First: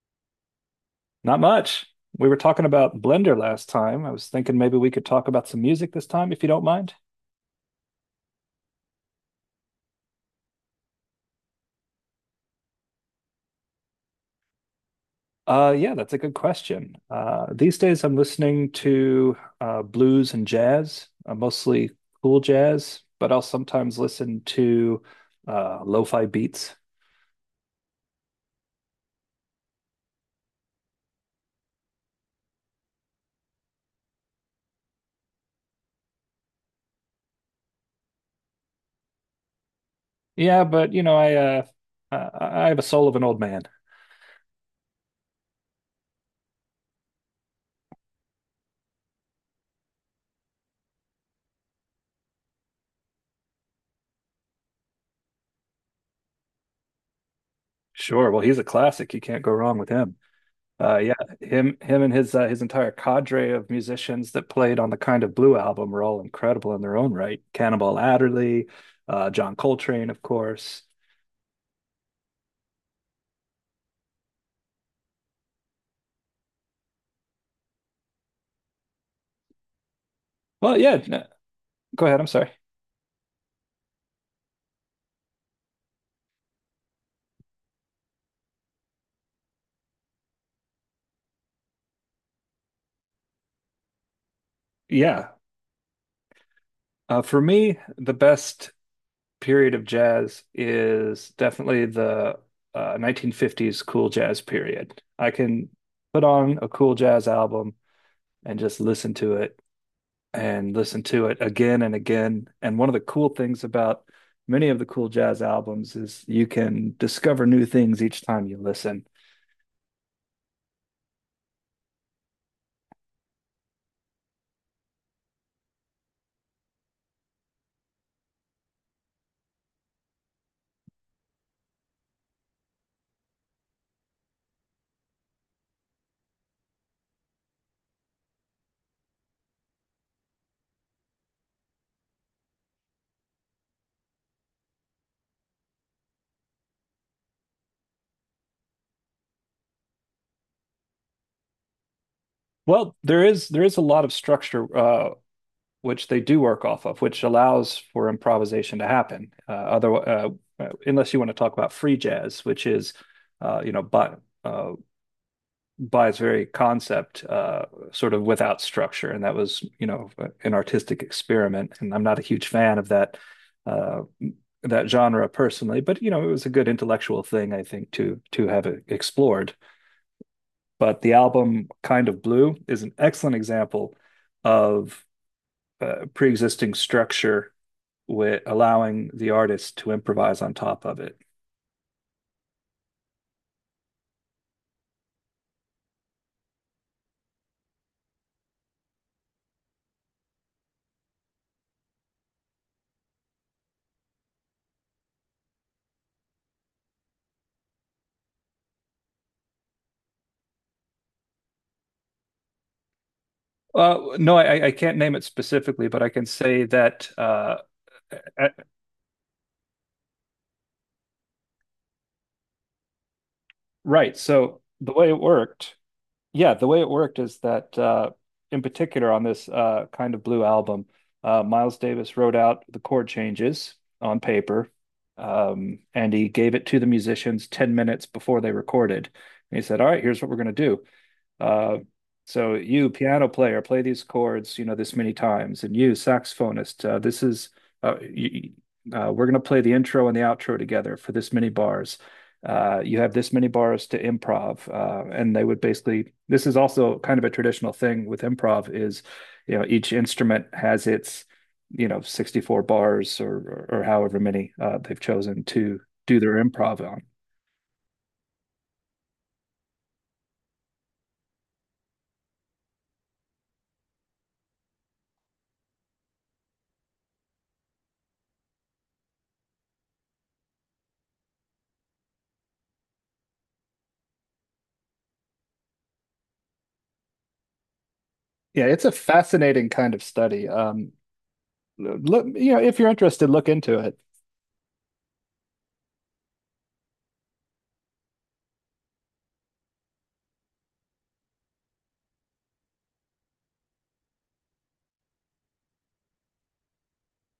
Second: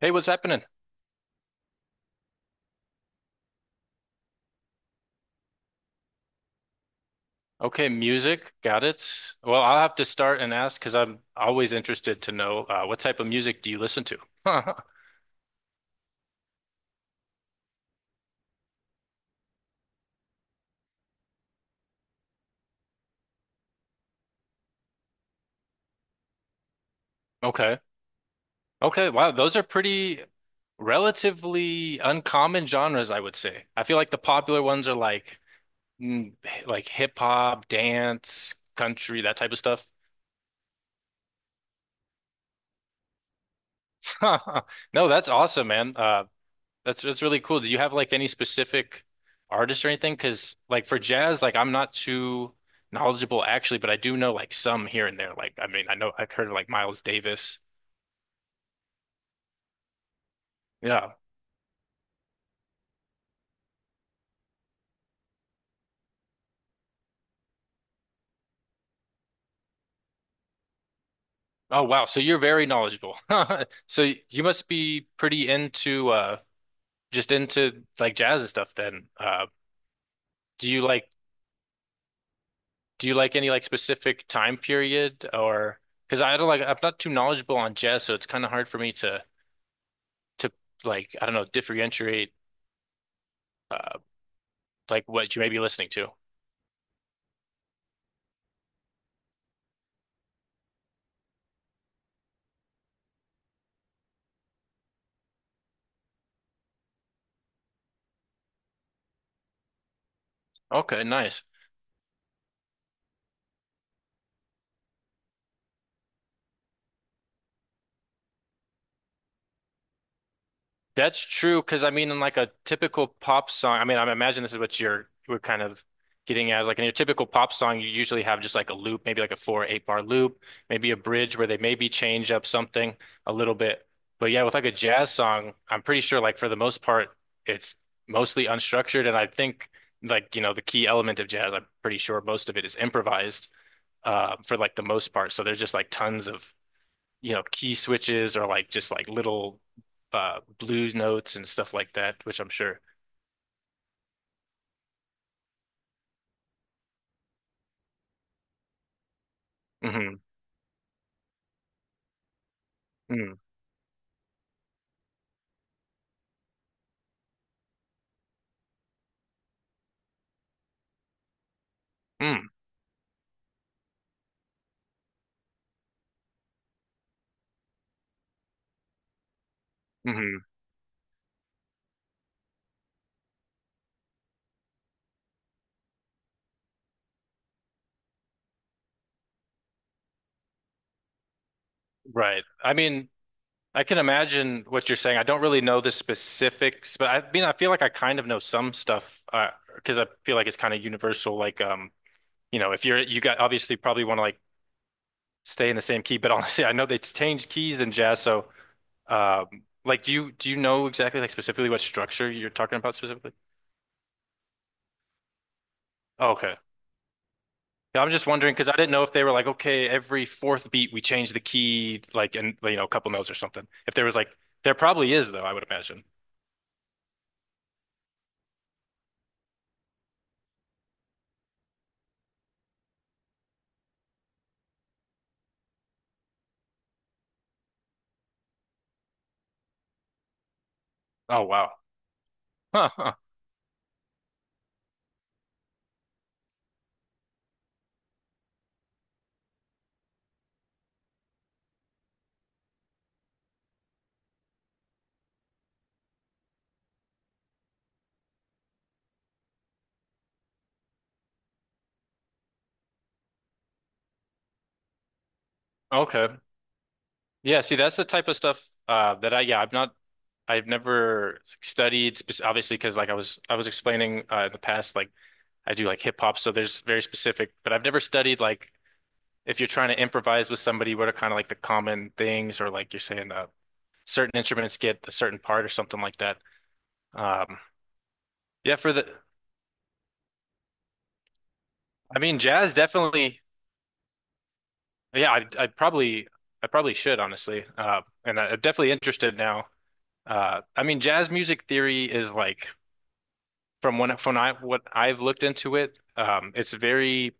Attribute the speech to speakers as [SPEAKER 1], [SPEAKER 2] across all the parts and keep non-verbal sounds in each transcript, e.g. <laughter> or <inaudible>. [SPEAKER 1] Hey, what's happening?
[SPEAKER 2] Not much. We were talking about Blender last time. I was thinking maybe we could talk about some music this time, if you don't mind.
[SPEAKER 1] Okay, music, got it. Well, I'll have to start and ask because I'm always interested to know what type of music do you listen to? <laughs>
[SPEAKER 2] Yeah, that's a good question. These days I'm listening to blues and jazz, mostly cool jazz, but I'll sometimes listen to lo-fi beats.
[SPEAKER 1] Okay. Okay, wow, those are pretty relatively uncommon genres, I would say. I feel like the popular ones are like mm, like hip hop, dance, country, that type of stuff.
[SPEAKER 2] Yeah, but you know, I have a soul of an old man.
[SPEAKER 1] <laughs> No, that's awesome, man. That's really cool. Do you have like any specific artist or anything? Because like for jazz, like I'm not too knowledgeable actually, but I do know like some here and there. Like I mean, I know I've heard of like Miles Davis.
[SPEAKER 2] Sure. Well, he's a classic. You can't go wrong with him. Uh,
[SPEAKER 1] Yeah.
[SPEAKER 2] yeah, him, and his entire cadre of musicians that played on the Kind of Blue album were all incredible in their own right. Cannonball Adderley, John Coltrane, of course.
[SPEAKER 1] Oh wow. So you're very knowledgeable. <laughs> So you must be pretty into just into like jazz and stuff then. Do
[SPEAKER 2] Well,
[SPEAKER 1] you
[SPEAKER 2] yeah,
[SPEAKER 1] like
[SPEAKER 2] no, go ahead. I'm sorry.
[SPEAKER 1] do you like any like specific time period or because I don't like I'm not too knowledgeable on jazz, so it's kind of hard for me to like I don't know differentiate. uh, like
[SPEAKER 2] Yeah,
[SPEAKER 1] what you may be listening to.
[SPEAKER 2] for me, the best period of jazz is definitely the 1950s cool jazz period. I can put on a cool jazz album and just listen to it and listen
[SPEAKER 1] Okay,
[SPEAKER 2] to it
[SPEAKER 1] nice.
[SPEAKER 2] again and again. And one of the cool things about many of the cool jazz albums is you can discover new things each time you listen.
[SPEAKER 1] That's true because I mean, in like a typical pop song, I mean, I imagine this is what you're we're kind of getting at. Is, Like in your typical pop song, you usually have just like a loop, maybe like a four or eight bar loop, maybe a bridge where they maybe change up something a little bit. But yeah, with like a jazz song, I'm pretty sure like for the most part, it's mostly unstructured, and I think like you know the key element of jazz, I'm pretty sure most of it is improvised for like the most part. So there's just like tons of you know, key switches or like just like little blues notes and stuff like that, which I'm sure.
[SPEAKER 2] Well, there is a lot of structure which they do work off of, which allows for improvisation to happen. Other
[SPEAKER 1] Hmm.
[SPEAKER 2] Unless you want to talk about free jazz, which is
[SPEAKER 1] Mm.
[SPEAKER 2] you know uh, by its very concept, sort of without structure, and that was, you know, an artistic experiment. And I'm not a huge
[SPEAKER 1] Mm.
[SPEAKER 2] fan of uh, that genre personally, but you know, it was a good intellectual thing, I think, to have it explored.
[SPEAKER 1] Hmm.
[SPEAKER 2] But the album Kind of Blue is an excellent example of pre-existing structure with allowing the artist to improvise on top of it.
[SPEAKER 1] Right. I mean, I can imagine what you're saying. I don't really know the specifics, but I mean, I feel like I kind of know some stuff because I feel like it's kind of universal. Like, you know, if you got obviously probably want to like stay in the same key, but <laughs> honestly, I know they changed keys in jazz, so um, like, do you know exactly like specifically what structure you're talking about specifically?
[SPEAKER 2] No, I can't name it specifically, but I can say that
[SPEAKER 1] Yeah, I'm just wondering because I didn't know if they were like, okay, every fourth beat we change the key, like, and you know, a couple notes or something. If there
[SPEAKER 2] Right.
[SPEAKER 1] was like,
[SPEAKER 2] So
[SPEAKER 1] there
[SPEAKER 2] the way
[SPEAKER 1] probably
[SPEAKER 2] it
[SPEAKER 1] is though, I would
[SPEAKER 2] worked,
[SPEAKER 1] imagine.
[SPEAKER 2] yeah, the way it worked is that in particular on this kind of blue album, Miles Davis wrote out the chord changes on paper, and he gave it to the musicians 10 minutes before they recorded. And he said, All right, here's what we're going to do.
[SPEAKER 1] Oh wow.
[SPEAKER 2] Uh, so you,
[SPEAKER 1] Huh, huh.
[SPEAKER 2] piano player, play these chords, you know, this many times, and you, saxophonist, this is uh, you, we're going to play the intro and the outro together for this many bars. You have this many bars to improv, and they would basically. This is also kind of a traditional thing with improv is, you know, each instrument has its, you know, 64 bars or however many they've chosen to do
[SPEAKER 1] Okay.
[SPEAKER 2] their improv on.
[SPEAKER 1] Yeah. See, that's the type of stuff that I have not, I've never studied obviously because like I was explaining in the past, like I do like hip hop, so there's very specific, but I've never studied like if you're trying to improvise with somebody, what are kind of like the common things or like you're saying certain instruments get a certain part or something like that. Um,
[SPEAKER 2] Yeah,
[SPEAKER 1] yeah,
[SPEAKER 2] it's a
[SPEAKER 1] for the
[SPEAKER 2] fascinating kind of study.
[SPEAKER 1] I
[SPEAKER 2] Look,
[SPEAKER 1] mean,
[SPEAKER 2] you know,
[SPEAKER 1] jazz
[SPEAKER 2] if you're interested,
[SPEAKER 1] definitely.
[SPEAKER 2] look into it.
[SPEAKER 1] Yeah, I probably should honestly. And I'm definitely interested now. I mean, jazz music theory is like from when from I what I've looked into it. It's very,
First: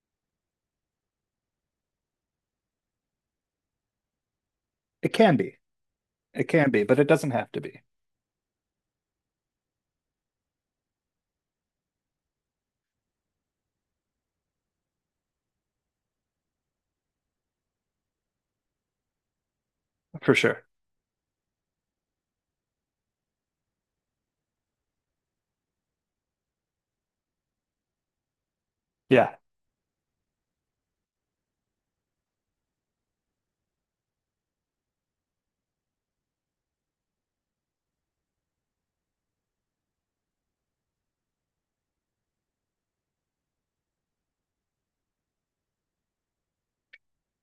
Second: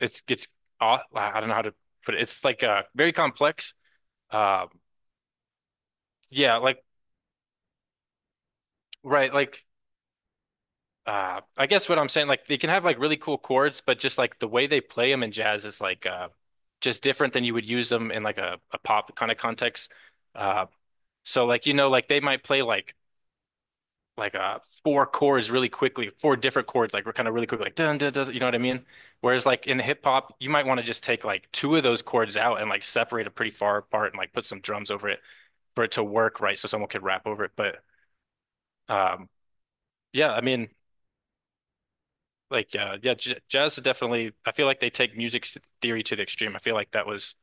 [SPEAKER 1] it's aw- I don't know how to put it. It's like very complex. Uh,
[SPEAKER 2] It can be. It
[SPEAKER 1] yeah,
[SPEAKER 2] can
[SPEAKER 1] like
[SPEAKER 2] be, but it doesn't have to be
[SPEAKER 1] right, like I guess what I'm saying, like they can have like really cool chords, but just like the way they play them in jazz is like just different than you would use them in like a pop kind of context.
[SPEAKER 2] for sure.
[SPEAKER 1] Uh, So like you know like they might play like four chords really quickly, four different chords like we're kind of really quick like dun dun dun, you know what I mean?
[SPEAKER 2] Yeah.
[SPEAKER 1] Whereas like in hip hop, you might want to just take like two of those chords out and like separate it pretty far apart and like put some drums over it for it to work right so someone could rap over it. But um yeah, I mean like yeah, j jazz is definitely I feel like they take music theory to the extreme. I feel like that was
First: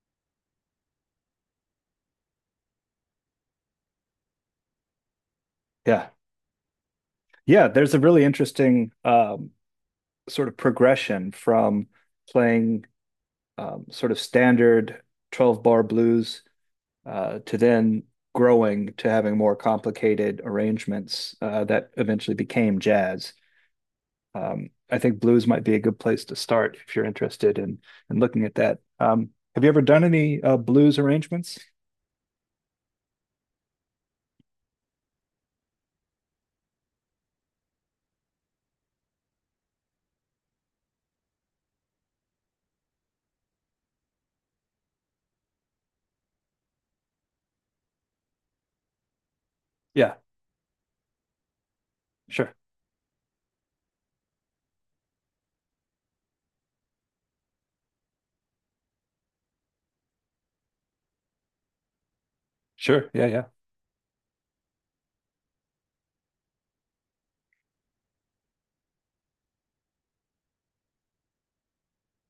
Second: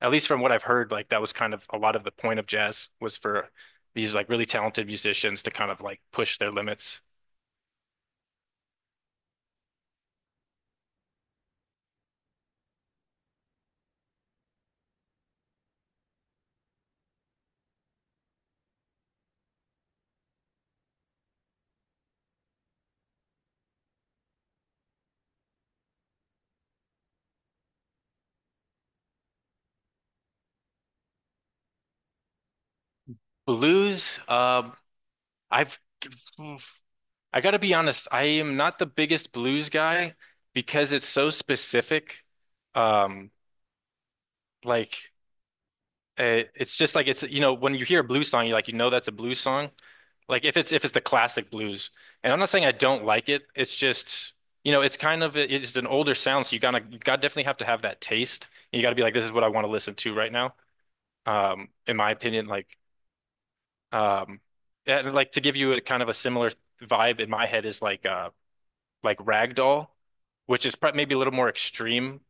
[SPEAKER 1] at least from what I've heard like that was kind of a lot of the point of jazz was for these like really talented musicians to kind of like
[SPEAKER 2] Yeah.
[SPEAKER 1] push their limits.
[SPEAKER 2] Yeah. There's a really interesting sort of progression from playing sort of standard 12 bar blues to then growing to having more complicated arrangements that eventually became jazz. I think blues might be a good place to start if you're interested in looking at that. Have you ever done any blues arrangements?
[SPEAKER 1] Blues, I've I gotta be honest, I am not the biggest blues guy because it's so specific. Um, like it's just like it's you know when you hear a blues song, you like you know that's a blues song.
[SPEAKER 2] Yeah.
[SPEAKER 1] Like if it's the classic blues, and I'm not
[SPEAKER 2] Sure.
[SPEAKER 1] saying I don't like it. It's just you know it's kind of it's an older sound, so you gotta definitely have to have that taste. You gotta be like this is what I want to listen to right now. In my opinion, like.
[SPEAKER 2] Sure. Yeah, yeah.
[SPEAKER 1] Um, and like to give you a kind of a similar vibe in my head is like Ragdoll, which is maybe a little more extreme,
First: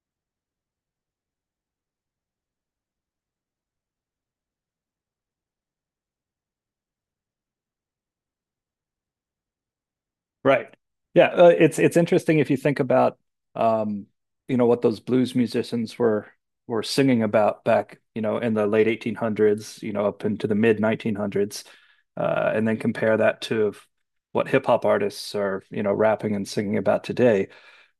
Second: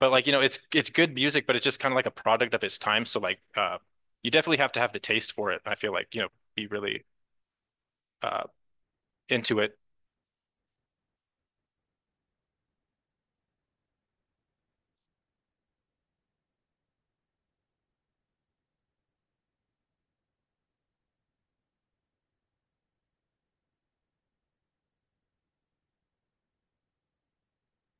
[SPEAKER 1] but like you know it's good music, but it's just kind of like a product of its time. So like you definitely have to have the taste for it. I feel like you know be really uh into it.
[SPEAKER 2] Right. It's interesting if you think about um, you know, what those blues musicians were singing about back, you know, in the late 1800s, you know, up into the mid 1900s, and then compare that to what hip hop artists are, you know, rapping and singing about today.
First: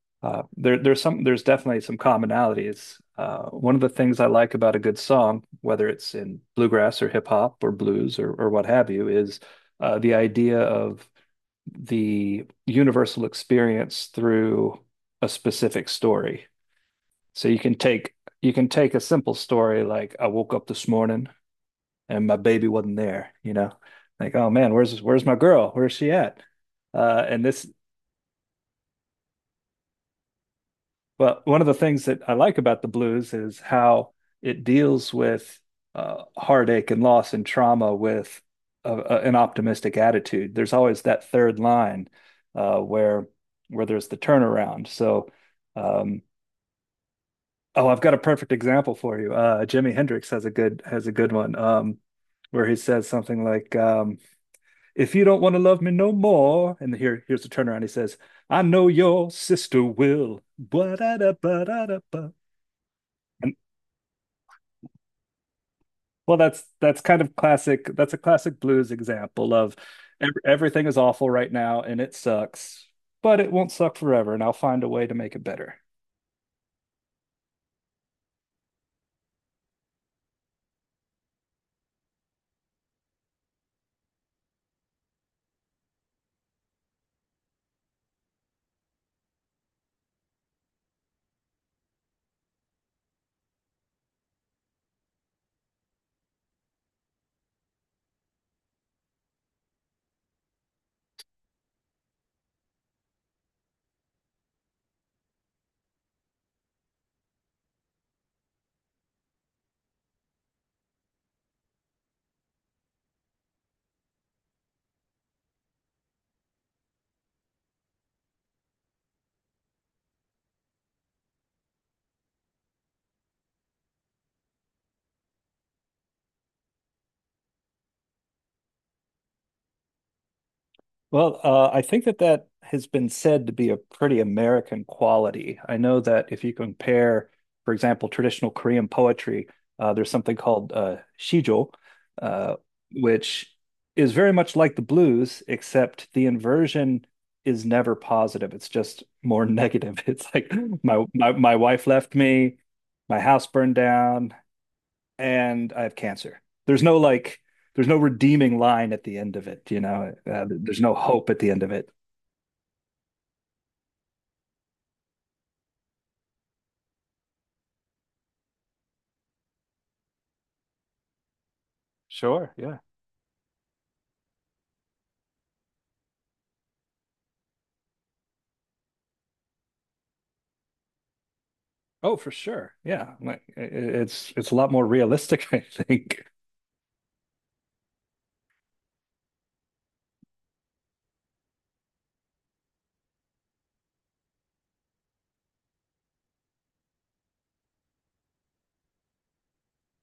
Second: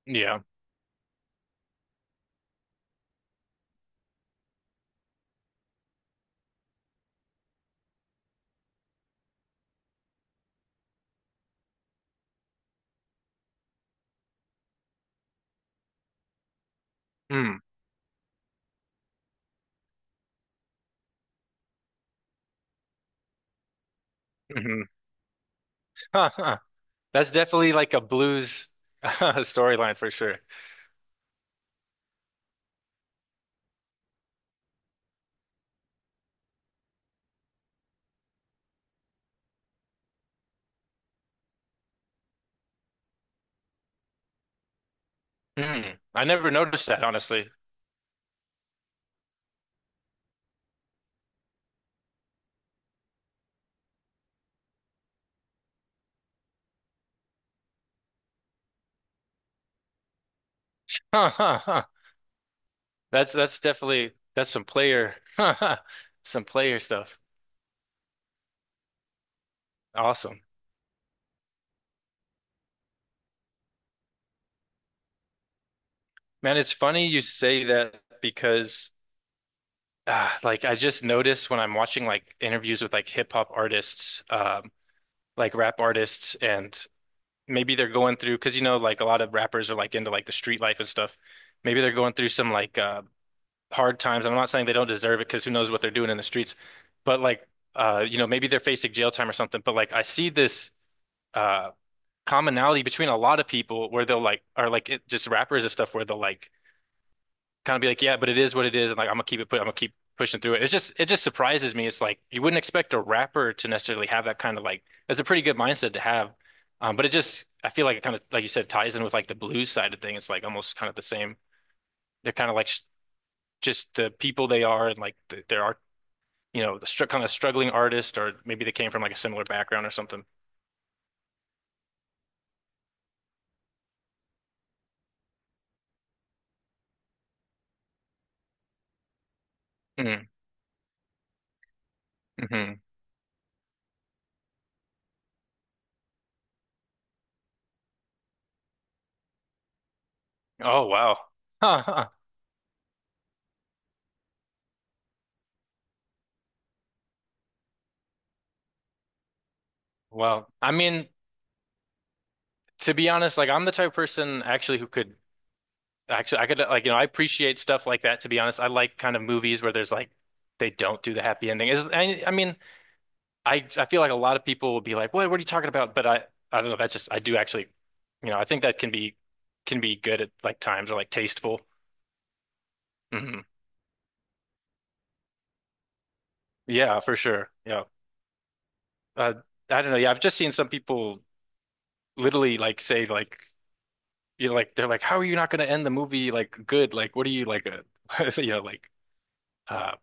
[SPEAKER 1] Yeah.
[SPEAKER 2] There's definitely some commonalities. One of the things I like about a good song, whether it's in bluegrass or hip hop or blues or what have you, is the idea of the universal experience through a specific story. So you
[SPEAKER 1] Mm.
[SPEAKER 2] can take you can take a simple story like I woke up this morning and my baby wasn't there, you know. Like, oh man,
[SPEAKER 1] Hmm.
[SPEAKER 2] where's my girl? Where's she
[SPEAKER 1] Huh,
[SPEAKER 2] at?
[SPEAKER 1] huh. <laughs> That's
[SPEAKER 2] And this
[SPEAKER 1] definitely like a blues <laughs> storyline for sure.
[SPEAKER 2] Well, one of the things that I like about the blues is how it deals with heartache and loss and trauma with an optimistic attitude. There's always that third line uh, where where there's the turnaround. So,
[SPEAKER 1] Mm.
[SPEAKER 2] um,
[SPEAKER 1] I never noticed that honestly. <laughs>
[SPEAKER 2] oh, I've got a perfect example for you. Jimi Hendrix has a good one where he says something like, "If you don't want to love me no more," and here's the turnaround. He says, "I know your sister will."
[SPEAKER 1] Huh,
[SPEAKER 2] Ba-da-da,
[SPEAKER 1] huh, huh.
[SPEAKER 2] ba-da-da, ba.
[SPEAKER 1] That's definitely that's some player <laughs>
[SPEAKER 2] Well,
[SPEAKER 1] some
[SPEAKER 2] that's
[SPEAKER 1] player
[SPEAKER 2] that's
[SPEAKER 1] stuff.
[SPEAKER 2] kind of classic. That's a classic blues example of ev
[SPEAKER 1] Awesome.
[SPEAKER 2] everything is awful right now and it sucks, but it won't suck forever, and I'll find a way to make it better.
[SPEAKER 1] Man, it's funny you say that because like I just noticed when I'm watching like interviews with like hip hop artists, like rap artists and maybe they're going through because you know like a lot of rappers are like into like the street life and stuff. Maybe they're going through some like hard times. I'm not saying they don't deserve it because who knows what they're doing in the streets, but like you know maybe they're facing jail time or something, but like I see this uh commonality between a lot of people where they'll like are like it, just rappers and stuff where they'll like kind of be like, yeah, but it is what it is, and like I'm gonna keep it put, I'm gonna keep pushing through it. It just surprises me. It's like you wouldn't expect a rapper to necessarily have that kind of like it's a pretty good mindset to have, but it just I feel like it kind of like you said ties in with like the blues side of thing. It's like almost kind of the same. They're kind of like sh just the people they are and like there are you know the str kind of struggling artist or maybe they came from like a similar background or something.
[SPEAKER 2] Well, I think that has been said to be a pretty American quality. I know that if you compare, for example, traditional Korean poetry, there's
[SPEAKER 1] Mm-hmm.
[SPEAKER 2] something called shijo, uh,
[SPEAKER 1] Mm-hmm.
[SPEAKER 2] which is very much like the blues, except the inversion is never positive. It's just more negative. <laughs> It's like
[SPEAKER 1] Oh
[SPEAKER 2] my
[SPEAKER 1] wow. <laughs>
[SPEAKER 2] my my
[SPEAKER 1] Huh,
[SPEAKER 2] wife
[SPEAKER 1] huh.
[SPEAKER 2] left me, my house burned down, and I have cancer. There's no like, there's no redeeming line at the end of it. You know,
[SPEAKER 1] Well, I
[SPEAKER 2] there's no
[SPEAKER 1] mean,
[SPEAKER 2] hope at the end of it.
[SPEAKER 1] to be honest, like I'm the type of person actually who could actually I could like you know I appreciate stuff like that. To be honest, I like kind of movies where there's like they don't do the happy ending. I
[SPEAKER 2] Sure.
[SPEAKER 1] mean
[SPEAKER 2] Yeah.
[SPEAKER 1] I feel like a lot of people will be like, what are you talking about? But I don't know. That's just I do actually, you know, I think that can be good at like times or like tasteful.
[SPEAKER 2] Oh, for sure. Yeah,
[SPEAKER 1] Hmm.
[SPEAKER 2] like it's a lot more realistic, <laughs> I think,
[SPEAKER 1] Yeah, for sure. Yeah. Uh, I don't know. Yeah, I've just seen some people literally like say like you know like they're like, how are you not going to end the movie like good? Like what are you like a <laughs> you know like. Uh,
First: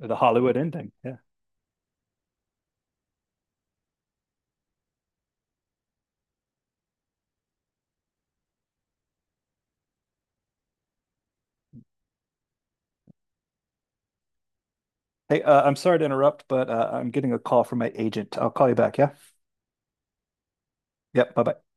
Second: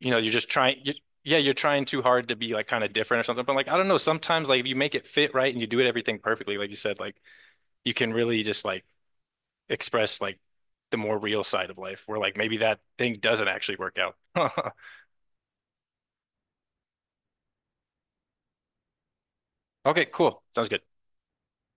[SPEAKER 1] you
[SPEAKER 2] the
[SPEAKER 1] know, you're just
[SPEAKER 2] Hollywood
[SPEAKER 1] trying,
[SPEAKER 2] ending.
[SPEAKER 1] you,
[SPEAKER 2] Yeah.
[SPEAKER 1] yeah, you're trying too hard to be like kind of different or something. But like, I don't know, sometimes like if you make it fit right and you do it everything perfectly, like you said, like you can really just like express like the more real side of life where like maybe that thing doesn't actually work out. <laughs>
[SPEAKER 2] Hey, I'm sorry to interrupt, but I'm getting a call from my agent. I'll call you back. Yeah.
[SPEAKER 1] Okay, cool. Sounds good.
[SPEAKER 2] Yep. Bye bye.